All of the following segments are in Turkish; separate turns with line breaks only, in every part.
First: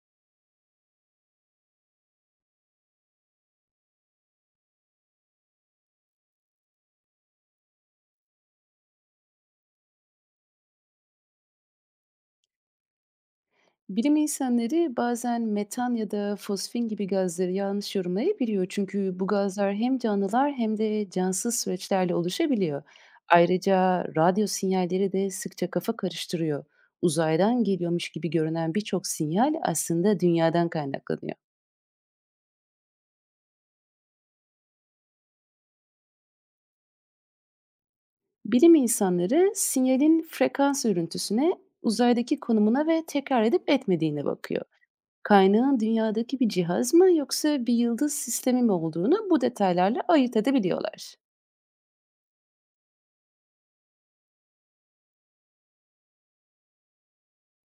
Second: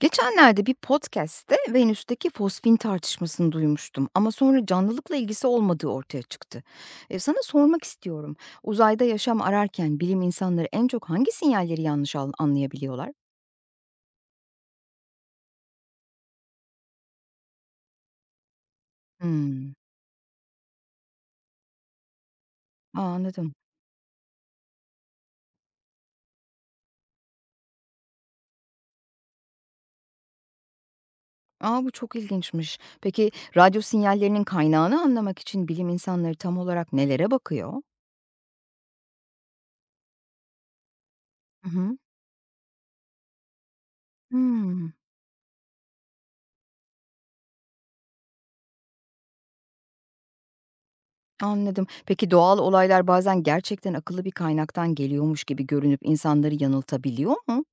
Geçenlerde bir podcast'te Venüs'teki fosfin tartışmasını duymuştum ama sonra canlılıkla ilgisi olmadığı ortaya çıktı. Sana sormak istiyorum. Uzayda yaşam ararken bilim insanları en çok hangi sinyalleri anlayabiliyorlar?
Bilim insanları bazen metan ya da fosfin gibi gazları yanlış yorumlayabiliyor. Çünkü bu
Hmm.
gazlar hem canlılar hem de cansız süreçlerle oluşabiliyor.
Aa, anladım.
Ayrıca radyo sinyalleri de sıkça kafa karıştırıyor. Uzaydan geliyormuş gibi görünen birçok sinyal aslında dünyadan kaynaklanıyor.
Aa, bu çok ilginçmiş. Peki radyo sinyallerinin kaynağını anlamak için bilim insanları tam olarak nelere bakıyor?
Bilim insanları sinyalin frekans örüntüsüne,
Hı hı.
uzaydaki konumuna ve tekrar edip etmediğine bakıyor.
Hmm,
Kaynağın dünyadaki bir cihaz mı yoksa bir yıldız sistemi mi olduğunu bu detaylarla ayırt edebiliyorlar.
Anladım. Peki doğal olaylar bazen gerçekten akıllı bir kaynaktan geliyormuş gibi görünüp insanları yanıltabiliyor mu?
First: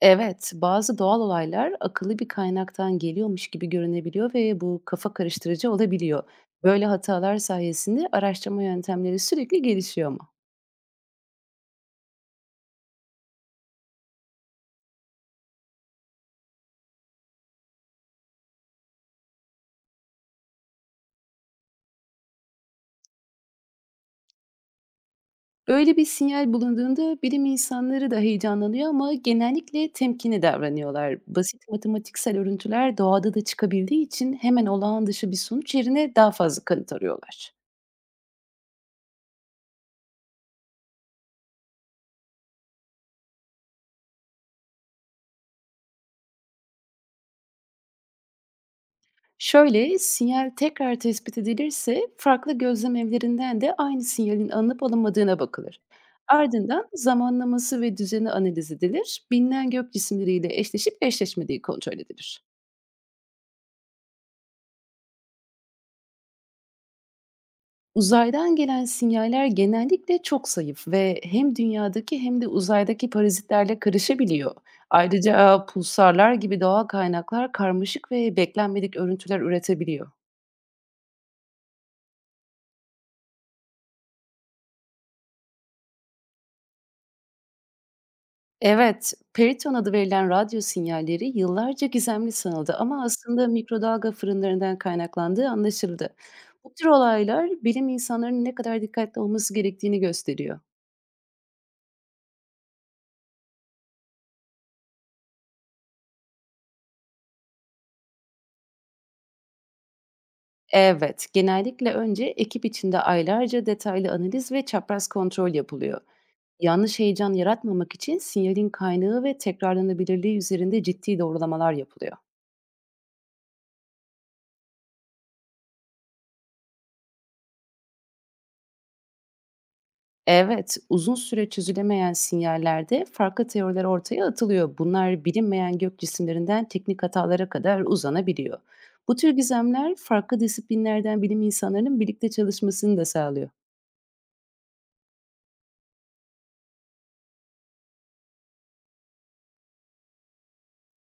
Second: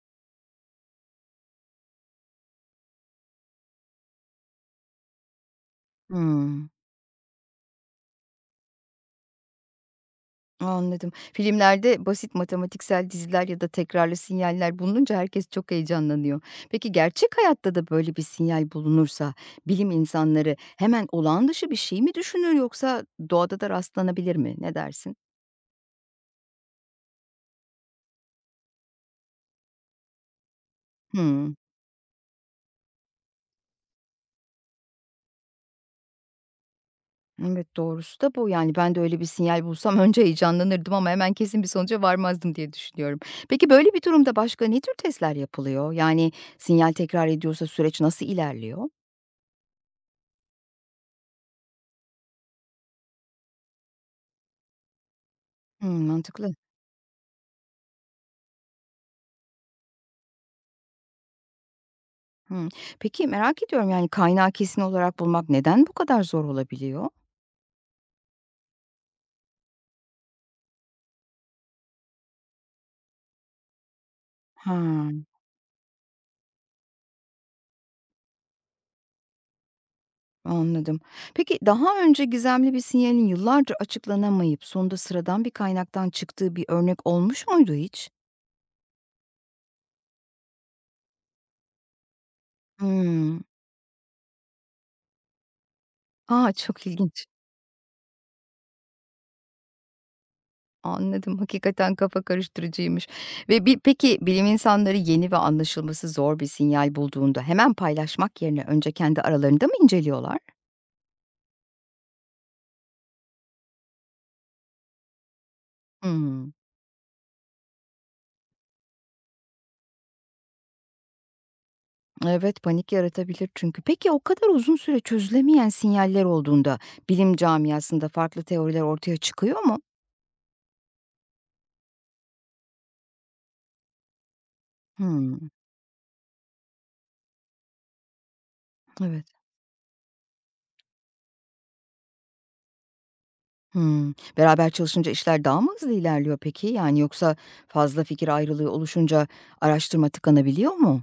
Evet, bazı doğal olaylar akıllı bir kaynaktan geliyormuş gibi görünebiliyor ve bu kafa karıştırıcı olabiliyor.
Hımm,
Böyle hatalar sayesinde araştırma yöntemleri sürekli gelişiyor mu?
Anladım. Filmlerde basit matematiksel diziler ya da tekrarlı sinyaller bulununca herkes çok heyecanlanıyor. Peki gerçek hayatta da böyle bir sinyal bulunursa bilim insanları hemen olağan dışı bir şey mi düşünür yoksa doğada da rastlanabilir mi? Ne dersin?
Böyle bir sinyal bulunduğunda bilim insanları da heyecanlanıyor ama genellikle temkinli davranıyorlar.
Hımm.
Basit matematiksel örüntüler doğada da çıkabildiği için hemen olağan dışı bir sonuç yerine daha fazla kanıt arıyorlar.
Evet, doğrusu da bu. Yani ben de öyle bir sinyal bulsam önce heyecanlanırdım ama hemen kesin bir sonuca varmazdım diye düşünüyorum. Peki böyle bir durumda başka ne tür testler yapılıyor? Yani sinyal tekrar ediyorsa süreç nasıl ilerliyor?
Şöyle, sinyal tekrar tespit edilirse farklı gözlem evlerinden de aynı sinyalin alınıp alınmadığına bakılır.
Hımm, mantıklı.
Ardından zamanlaması ve düzeni analiz edilir, bilinen gök cisimleriyle eşleşip eşleşmediği kontrol edilir.
Hımm. Peki, merak ediyorum, kaynağı kesin olarak bulmak neden bu kadar zor olabiliyor?
Uzaydan gelen sinyaller genellikle çok zayıf ve hem dünyadaki hem de uzaydaki parazitlerle karışabiliyor.
Hıı,
Ayrıca pulsarlar gibi doğal kaynaklar karmaşık ve beklenmedik örüntüler üretebiliyor.
anladım. Peki, daha önce gizemli bir sinyalin yıllarca açıklanamayıp sonunda sıradan bir kaynaktan çıktığı bir örnek olmuş muydu hiç?
Evet, periton adı verilen radyo sinyalleri yıllarca gizemli sanıldı ama
Hımm.
aslında mikrodalga fırınlarından kaynaklandığı anlaşıldı.
A,
Bu
çok
tür
ilginç.
olaylar bilim insanlarının ne kadar dikkatli olması gerektiğini gösteriyor.
Anladım. Hakikaten kafa karıştırıcıymış ve peki, bilim insanları yeni ve anlaşılması zor bir sinyal bulduğunda hemen paylaşmak yerine önce kendi aralarında mı inceliyorlar?
Evet, genellikle önce ekip içinde aylarca detaylı analiz ve çapraz kontrol yapılıyor.
Hımm.
Yanlış heyecan yaratmamak için sinyalin kaynağı ve tekrarlanabilirliği üzerinde ciddi doğrulamalar yapılıyor.
Evet, panik yaratabilir çünkü. Peki o kadar uzun süre çözülemeyen sinyaller olduğunda bilim camiasında farklı teoriler ortaya çıkıyor mu?
Evet, uzun süre çözülemeyen sinyallerde farklı teoriler ortaya atılıyor. Bunlar
Hımm.
bilinmeyen gök cisimlerinden teknik hatalara kadar uzanabiliyor. Bu
Evet.
tür gizemler farklı disiplinlerden bilim insanlarının birlikte çalışmasını da sağlıyor.
Hımm. Beraber çalışınca işler daha mı hızlı ilerliyor peki? Yani yoksa fazla fikir ayrılığı oluşunca araştırma tıkanabiliyor mu?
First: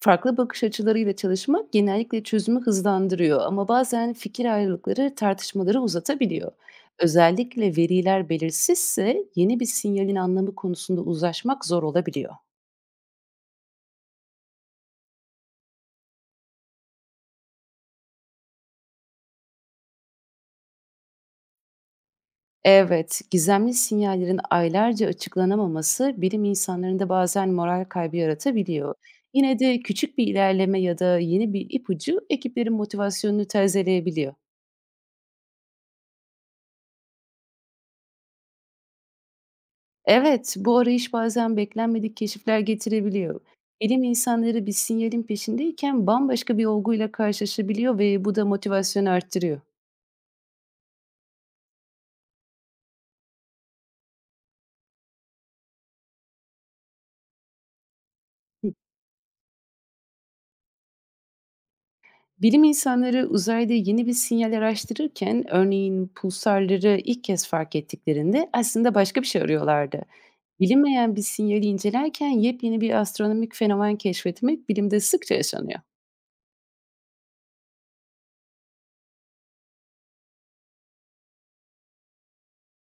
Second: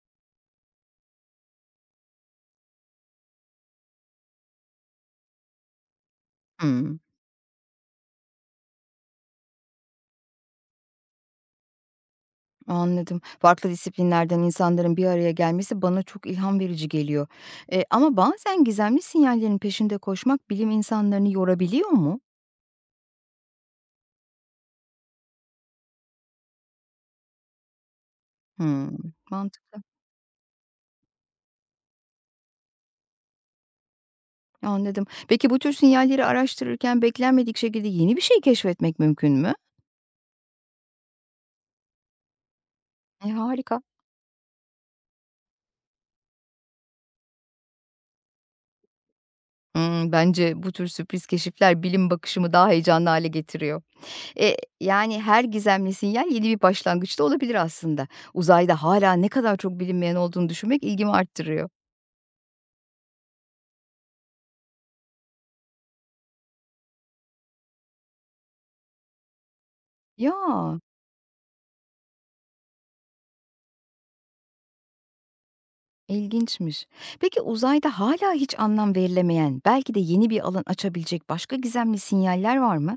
Farklı bakış açılarıyla çalışmak genellikle çözümü hızlandırıyor ama bazen fikir ayrılıkları tartışmaları uzatabiliyor.
Hımm.
Özellikle veriler belirsizse yeni bir sinyalin anlamı konusunda uzlaşmak zor olabiliyor.
Anladım. Farklı disiplinlerden insanların bir araya gelmesi bana çok ilham verici geliyor. Ama bazen gizemli sinyallerin peşinde koşmak bilim insanlarını yorabiliyor mu?
Evet, gizemli sinyallerin aylarca açıklanamaması bilim insanlarında bazen moral kaybı yaratabiliyor.
Hımm.
Yine de
Mantıklı.
küçük bir ilerleme ya da yeni bir ipucu ekiplerin motivasyonunu tazeleyebiliyor.
Anladım. Peki bu tür sinyalleri araştırırken beklenmedik şekilde yeni bir şey keşfetmek mümkün mü?
Evet, bu arayış bazen beklenmedik keşifler
E,
getirebiliyor.
harika.
Bilim insanları bir sinyalin peşindeyken bambaşka bir olguyla karşılaşabiliyor ve bu da motivasyonu arttırıyor.
Hmm, bence bu tür sürpriz keşifler bilim bakışımı daha heyecanlı hale getiriyor. E, Yani her gizemli sinyal yeni bir başlangıçta olabilir aslında. Uzayda hala ne kadar çok bilinmeyen olduğunu düşünmek ilgimi arttırıyor.
Bilim insanları uzayda yeni bir sinyal araştırırken örneğin pulsarları ilk kez fark ettiklerinde aslında başka bir şey arıyorlardı.
Ya,
Bilinmeyen bir sinyali incelerken yepyeni bir astronomik fenomen keşfetmek bilimde sıkça yaşanıyor.
ilginçmiş. Peki uzayda hala hiç anlam verilemeyen, belki de yeni bir alan açabilecek başka gizemli sinyaller var mı?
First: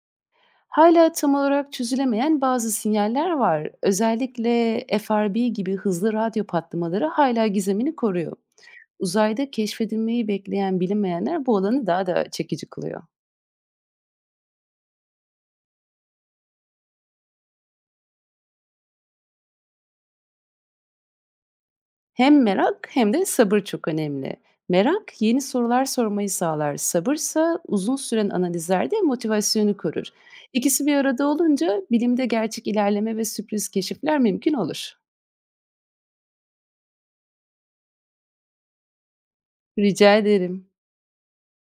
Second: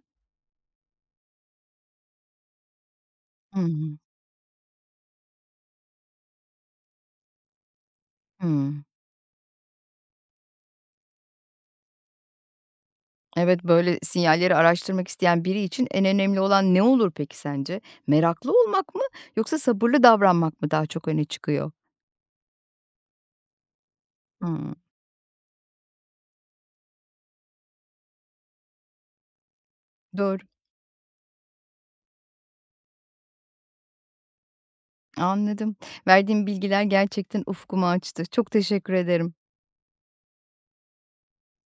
Hala tam olarak çözülemeyen bazı sinyaller var.
Hmm,
Özellikle FRB gibi hızlı radyo patlamaları hala gizemini koruyor.
hmm.
Uzayda keşfedilmeyi bekleyen bilinmeyenler bu alanı daha da çekici kılıyor.
Evet, böyle sinyalleri araştırmak isteyen biri için en önemli olan ne olur peki sence? Meraklı olmak mı yoksa sabırlı davranmak mı daha çok öne çıkıyor?
Hem merak hem de sabır çok önemli.
Hımm,
Merak yeni sorular sormayı sağlar. Sabırsa uzun süren analizlerde motivasyonu korur.
doğru,
İkisi bir arada olunca bilimde gerçek ilerleme ve sürpriz keşifler mümkün olur.
anladım. Verdiğim bilgiler gerçekten ufkumu açtı. Çok teşekkür ederim.
Rica ederim.